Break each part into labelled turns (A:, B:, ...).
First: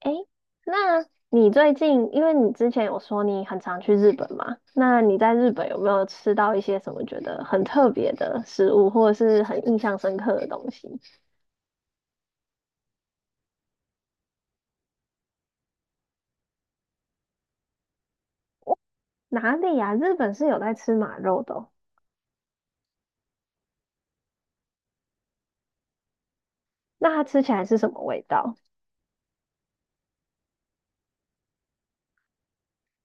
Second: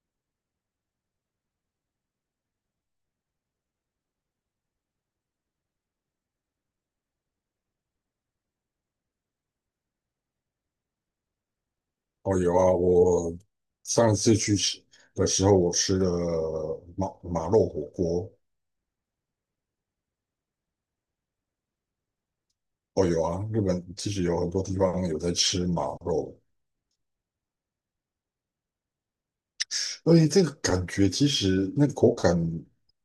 A: 诶，那你最近，因为你之前有说你很常去日本嘛，那你在日本有没有吃到一些什么觉得很特别的食物，或者是很印象深刻的东西？
B: 哦，有啊，我上次去吃的时候，我吃了马肉火锅。
A: 哪里呀、日本是有在吃马肉的哦。
B: 哦，有啊，日本其实有很多地方有在吃马肉，
A: 那它吃起来是什么味道？
B: 所以这个感觉其实那个口感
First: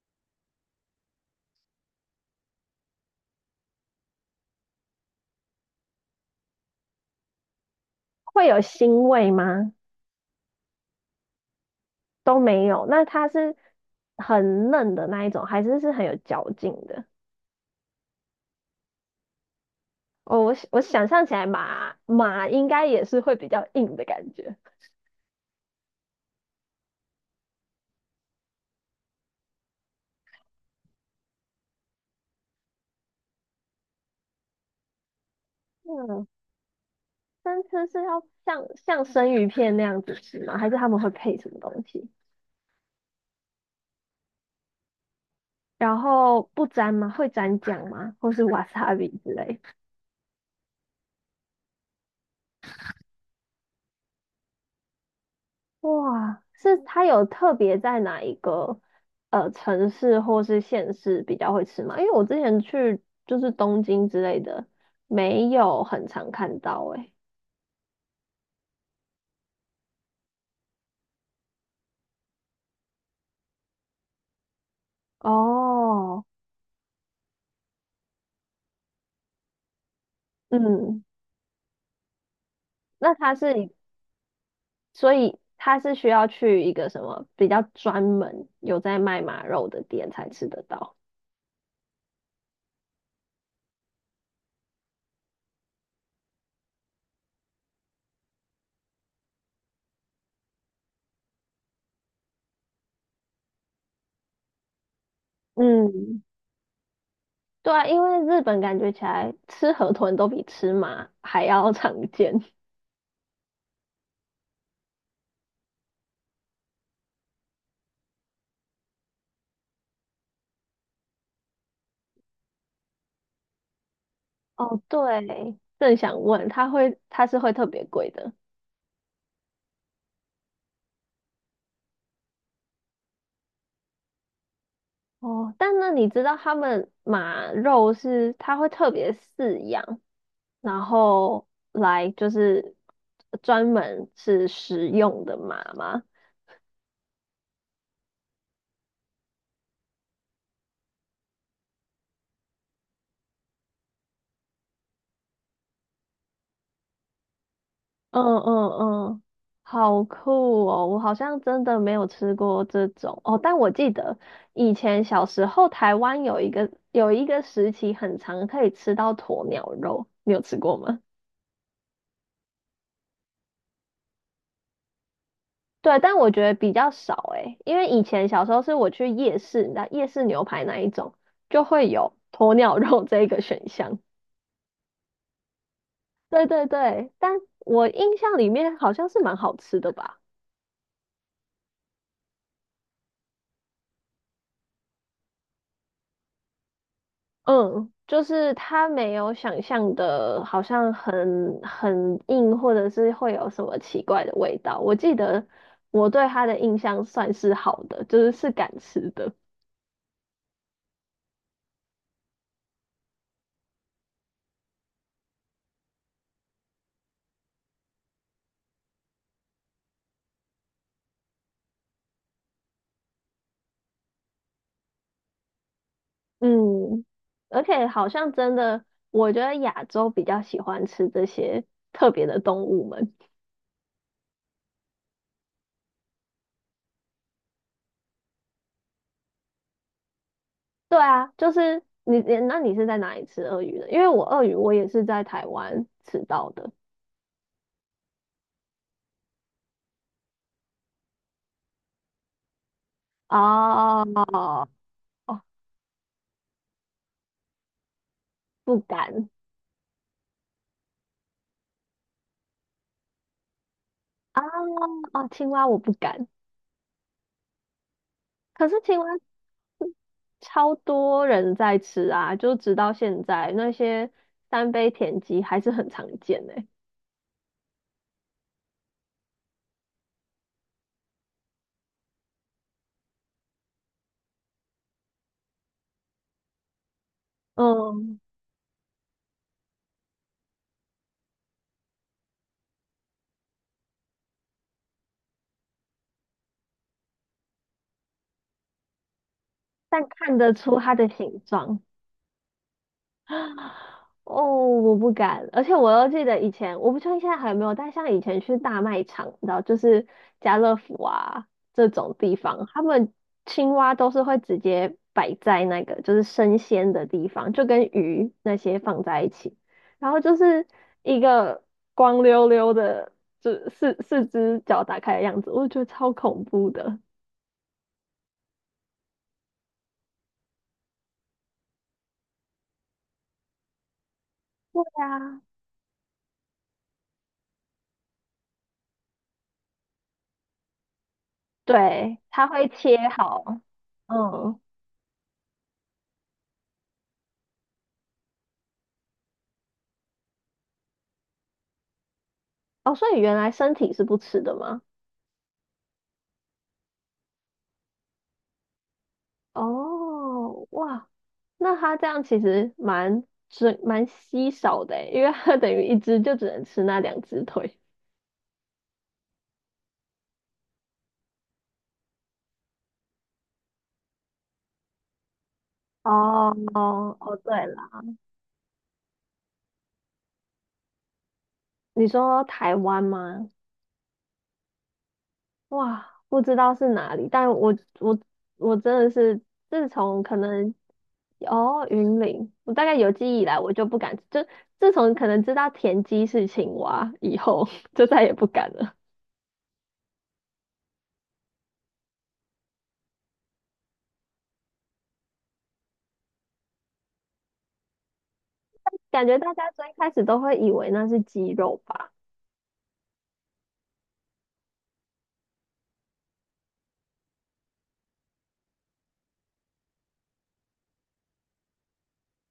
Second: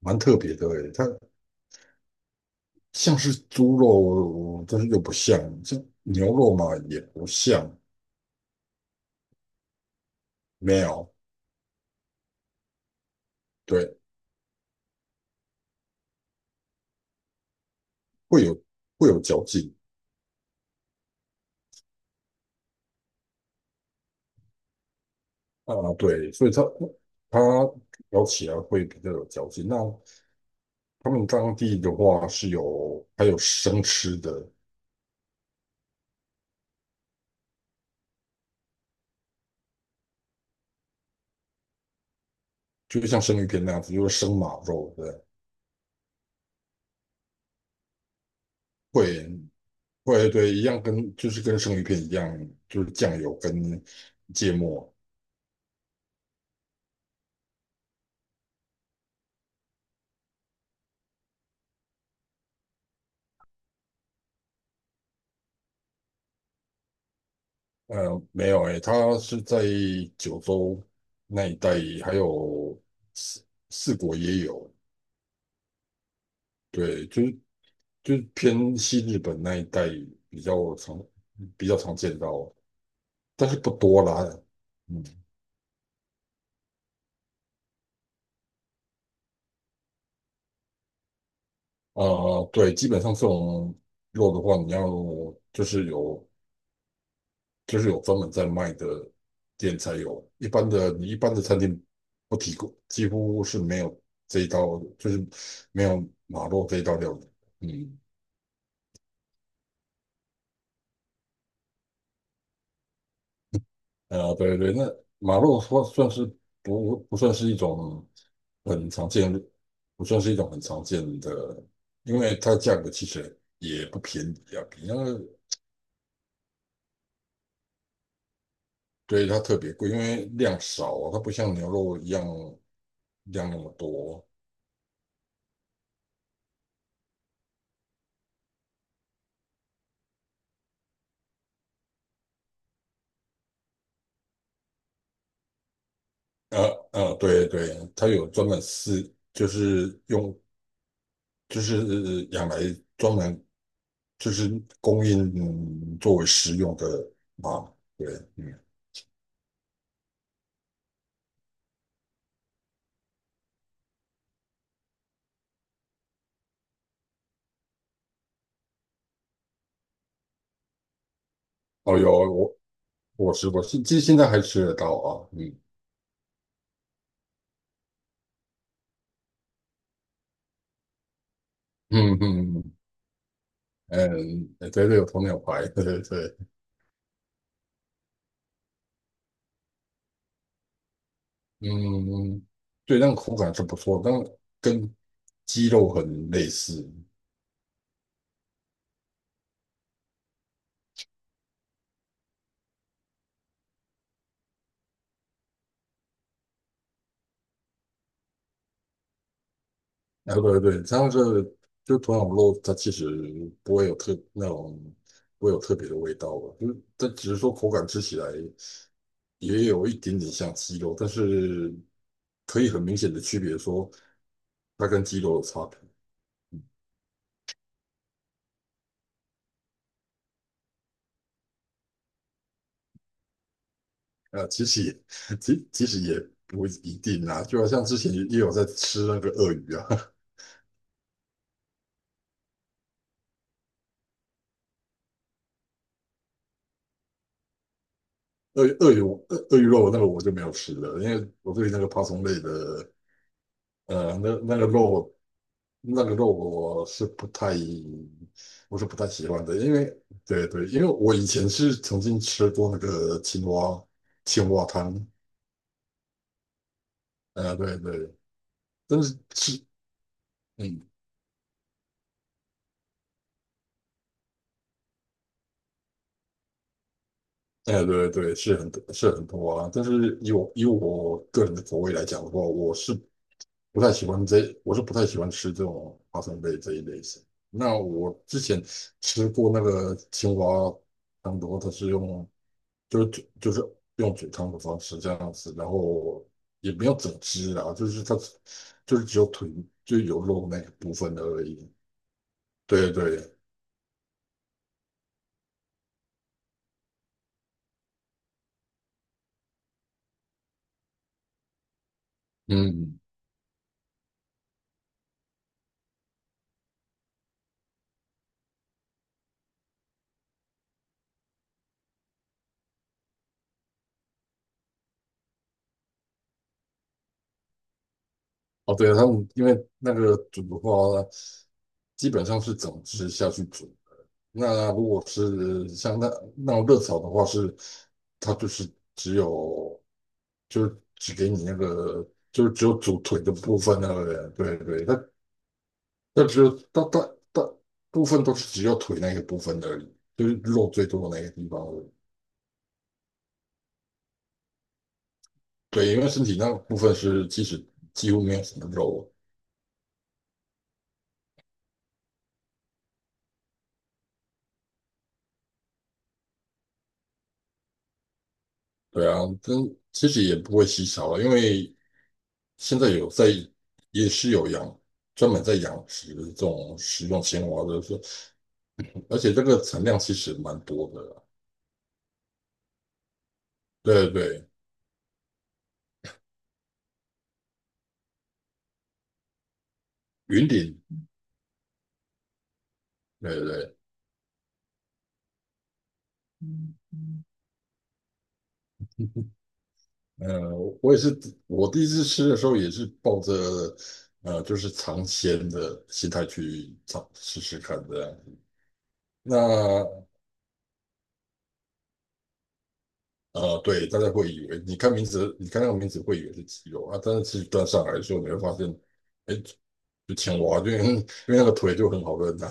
B: 蛮特别的诶，它像是猪肉，但是又不像；像牛肉嘛，也不像，
A: 会有腥味吗？
B: 没有，
A: 都没有。那它是
B: 对，
A: 很嫩的那一种，还是是很有嚼劲的？
B: 会有会有嚼劲
A: 哦，我想象起来马马应该也是会比较硬的感觉。
B: 啊，对，所以它咬起来会比较有嚼劲。那他们当地的话是有还有生吃的，
A: 嗯。生吃是要像生鱼片那样子吃吗？还是他们会配什么东西？
B: 就像生鱼片那样子，就是生马肉对，
A: 然后不沾吗？会沾酱吗？或是 wasabi
B: 会
A: 之类？
B: 会对，一样跟就是跟生鱼片一样，就是酱油跟芥末。
A: 哇，是它有特别在哪一个城市或是县市比较会吃吗？因为我之前去就是东京之类的，没有很常看到诶、欸。
B: 没有诶，它是在九州那一带，还有四国也有，
A: 哦，
B: 对，就是偏西日本那一带比较常
A: 嗯，
B: 比较常见到，
A: 那它
B: 但
A: 是
B: 是不
A: 一，
B: 多啦。嗯
A: 所以它是需要去一个什么比较专门有在卖马肉的店才吃得到。
B: 啊，对，基本上这种肉的话，你要就是有就是有专门在卖的店才有，一般的餐厅不提供，几乎是没有这一道，就是没有
A: 嗯，
B: 马肉这一道料理。
A: 对啊，
B: 嗯，
A: 因为日本感觉起来吃河豚都比吃马还要常见。
B: 对对，那马肉算不算是一种很常见，不算是一种很常见的，因为它价格其实也不便宜啊，
A: 哦，
B: 比那个
A: 对，正想问，它会它是会特别贵的。
B: 对，它特别贵，因为量少啊，它不像牛肉一样量那么多。
A: 哦，但那你知道他们马肉是它会特别饲养，然后来就是专门是食用的麻吗？
B: 对对，它有专门饲，就是用就是养来专门就是供应，嗯作为食用的啊。对，
A: 嗯
B: 嗯，
A: 嗯嗯，好酷哦！我好像真的没有吃过这种哦，但我记得以前小时候台湾有一个时期很长可以吃到鸵鸟肉，你有吃过吗？
B: 哦，我吃过，现其实现在还吃得到啊。嗯
A: 对，但我觉得比较少诶，因为以前小时候是我去夜市，你知道夜市牛排那一种就会有
B: 嗯
A: 鸵
B: 嗯
A: 鸟肉这一个选项。
B: 嗯，嗯对对，有鸵鸟排，对对对，
A: 对对对，但我印象里面好像是蛮好吃的吧？
B: 嗯，对，那个口感是不错，但跟鸡肉很类似。
A: 嗯，就是它没有想象的，好像很硬，或者是会有什么奇怪的味道。我记得我对它的印象算是好的，就是是敢吃的。
B: 啊，对对，这样是就土壤肉，它其实不会有特那种不会有特别的味道吧，就是它只是说口感吃起来也有一点点像鸡肉，但是可以很明显的区别说它跟鸡肉的差别。
A: 嗯，而且好像真的，我觉得亚洲比较喜欢吃这些特别的动物们。
B: 啊，其实也 其实也不一定啊，就好像之前也有在吃那个鳄鱼啊，
A: 对啊，就是你，你是在哪里吃鳄鱼的？因为我鳄鱼我也是在台湾吃到的。
B: 鳄鱼鳄鱼鳄鱼肉那个我就没有吃了，因为我对那个爬虫类的
A: 哦
B: 那个
A: 哦，
B: 肉
A: 哦！
B: 那个肉我是不太，
A: 不
B: 我是不太喜
A: 敢
B: 欢的，因为对对，因为我以前是曾经吃过那个青蛙
A: 啊。
B: 青蛙汤，
A: 哦，青蛙我不敢。
B: 对对，
A: 可是青
B: 但
A: 蛙
B: 是是
A: 超
B: 嗯，
A: 多人在吃啊，就直到现在那些三杯田鸡还是很常见呢。
B: 哎、对对，是很多是很多啊，但是以我个人的口味来讲的话，我是不太喜欢这，我是不太喜欢吃这种花生类这一类型。那我
A: 嗯，
B: 之前吃过那个青蛙汤的话，它是用就是嘴就是用嘴汤的方式这样子，然后也没有整只啊，就是它就是只有腿就
A: 但
B: 有
A: 看
B: 肉
A: 得
B: 那个
A: 出
B: 部
A: 它的
B: 分的而
A: 形
B: 已。
A: 状。
B: 对对，
A: 哦，我不敢，而且我又记得以前，我不确定现在还有没有，但像以前去大卖场，你知道就是家乐福啊这种地方，他
B: 嗯，
A: 们青蛙都是会直接摆在那个就是生鲜的地方，就跟鱼那些放在一起，然后就是一个光溜溜的，就四只脚打开的样子，我觉得超恐怖的。
B: 哦对，他们因为那个煮的话，基本上是整只下去煮。那
A: 对
B: 如果
A: 啊，
B: 是像那种热炒的话是，它就是只有就是只给你那个，
A: 对，
B: 就
A: 它
B: 是只
A: 会
B: 有
A: 切
B: 煮腿的
A: 好。
B: 部分那个人，对
A: 嗯。
B: 对，它那只有大部分都是只有腿那个部分而已，就是肉最多的那个地方而已。
A: 哦，所以原来身体是不吃的吗？
B: 对，因为身体那部分是其实几乎没有什么肉。
A: 哦，哇，那它这样其实蛮稀少的诶，因为它等于一只就只能吃那两只腿。
B: 对啊，但其实也不会稀少了，因为现在有在也是有养专门在养殖这
A: 哦
B: 种食
A: 哦
B: 用
A: 哦，
B: 青
A: 对
B: 蛙
A: 了，
B: 的，而且这个产量其实蛮多的啦，
A: 你说台湾吗？
B: 对对对，
A: 哇，不知道是哪里，但我我真的是自从可
B: 云
A: 能，
B: 顶，
A: 哦云林，我大概有记忆
B: 对
A: 以来，我
B: 对
A: 就不敢，就自从可能知道田鸡是青蛙以后，就再也不敢了。
B: 对。呃，我也是，我第一次吃的时候也是抱着就是尝鲜的心态去尝试试看的。
A: 感觉大家最
B: 那
A: 开始都会以为那是鸡肉吧。
B: 对，大家会以为你看名字，你看那个名字会以为是鸡肉啊，但是其实端上来的时候，你会发现，哎，就青蛙，因为那个腿就很好认呐、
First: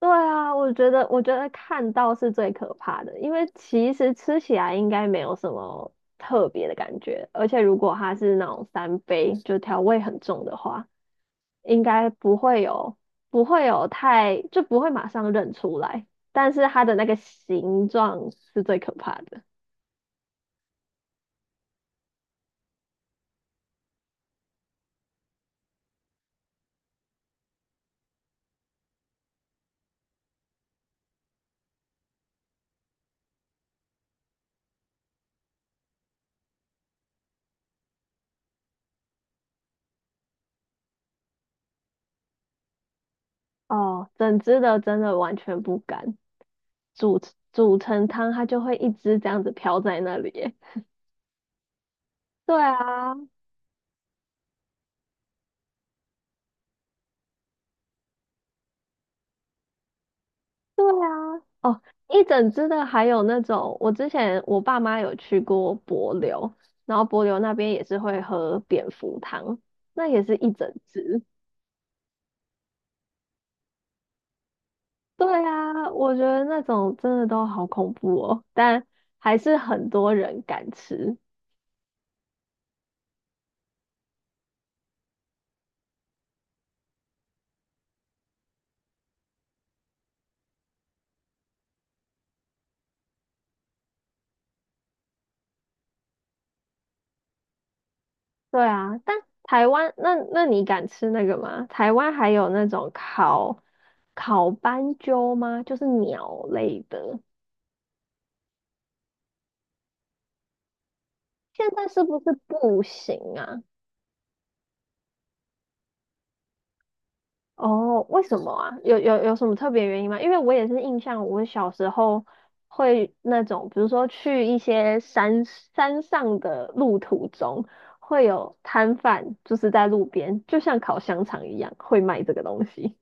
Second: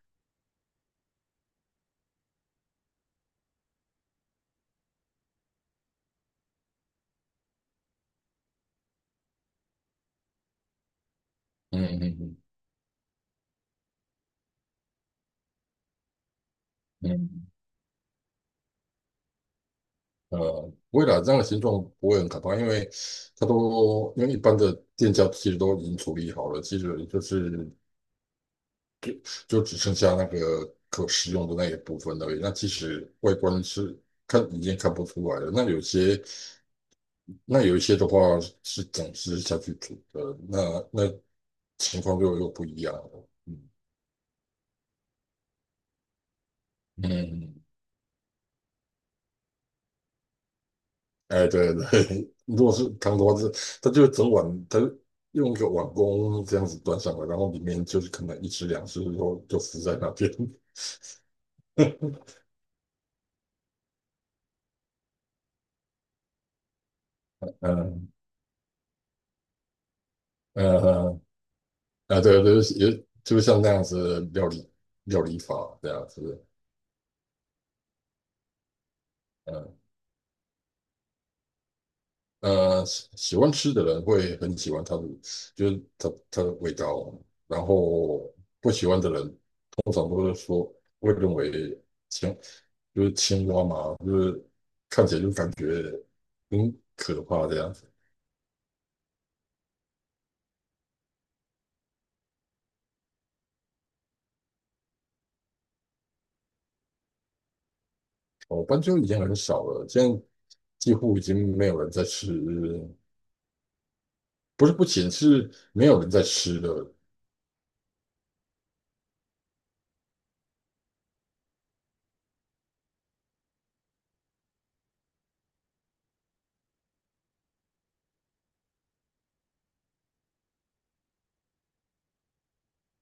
A: 对啊，我觉得，我觉得看到是最可怕的，因为其实吃起来应该没有什么特别的感觉，而且如果它是那种三杯，就调味很重的话，
B: 嗯
A: 应该不
B: 嗯
A: 会有，不会有太，就不会马上认出来，但是它的那个
B: 嗯
A: 形状是最可怕的。
B: 嗯，不会啦，这样的形状不会很可怕，因为它都因为一般的店家其实都已经处理好了，其实就是。就就只剩下那个可食用的那一部分而已。那其实外观是看已经看不出来了。那有些那有一些的话是整只下去煮的，那情况就又不一样了。
A: 哦，整只的真的完全不敢煮，
B: 嗯，
A: 煮成汤，它就会一直这样子飘在那里耶。
B: 哎，对对，
A: 对
B: 如果是
A: 啊，
B: 汤的话是，它就整碗，它用一个碗公这样子端上来，然后里面就是可能一只两只，然后就浮在那边。
A: 对啊，哦，一 整只的还有那种，我之前我爸妈有去过帛琉，然后帛琉那边也是
B: 嗯
A: 会喝蝙蝠汤，那也是一整
B: 嗯嗯
A: 只。
B: 啊，对，就是也就像那样子的料理料
A: 对
B: 理法这
A: 啊，
B: 样
A: 我觉
B: 子，
A: 得那种真的都好恐怖哦，但还是
B: 嗯
A: 很多人敢吃。
B: 喜欢吃的人会很喜欢它的，就是它的味道，然后不喜欢的人通常都是说会认为青就是青蛙嘛，就是看起来就感觉很可怕这样子。
A: 对啊，但台湾那，那你敢吃那个吗？台湾还有那种烤斑鸠吗？就是鸟类的，
B: 哦，斑鸠已经很少了，现在几乎已经没
A: 现
B: 有
A: 在
B: 人
A: 是
B: 在
A: 不
B: 吃，
A: 是不行啊？
B: 不是不行，是没有人在吃了。
A: 哦，为什么啊？有什么特别原因吗？因为我也是印象，我小时候会那种，比如说去一些山上的路途中，会有摊贩，就是在路边，就像烤香肠一样，会卖这个东西。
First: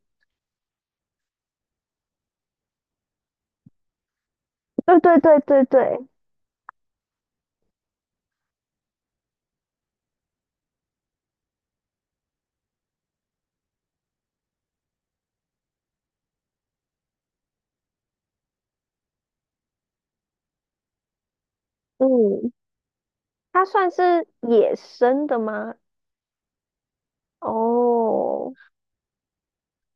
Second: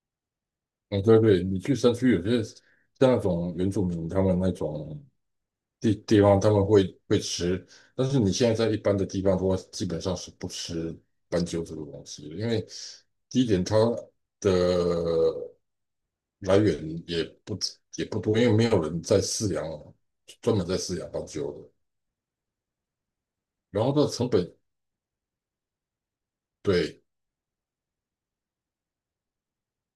B: 嗯，对对，你去山区有些像那种原住民他们那
A: 对
B: 种
A: 对对对
B: 地
A: 对，
B: 地方，他们会吃，但是你现在在一般的地方的话，基本上是不吃斑鸠这个东西的，因为第一点它的来源也不多，因为没有人在饲养，专门在饲养斑鸠的，
A: 嗯，它
B: 然
A: 算
B: 后它的
A: 是
B: 成本
A: 野生的吗？
B: 对，
A: 哦，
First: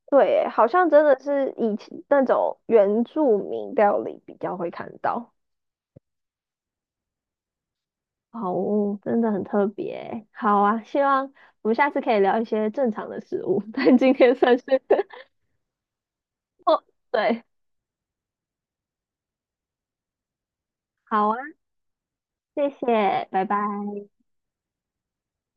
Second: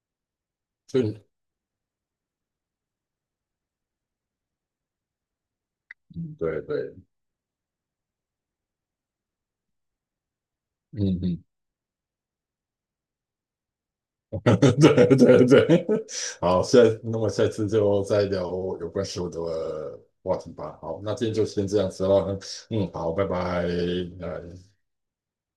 A: 对，好像
B: 就，
A: 真的
B: 以
A: 是以前那种原住民料理比较会看到。
B: 嗯对对，
A: 好哦，真的很特别欸，好啊，希
B: 嗯
A: 望
B: 嗯
A: 我们下次可以聊一些正常的食物，但今天 算是
B: 对 对对，好，下
A: 哦，
B: 那么
A: 对，
B: 下次就再聊有关食物的话题吧。好，那今
A: 好
B: 天
A: 啊，
B: 就先这样子了。
A: 谢
B: 嗯，好，拜
A: 谢，拜拜。
B: 拜。呃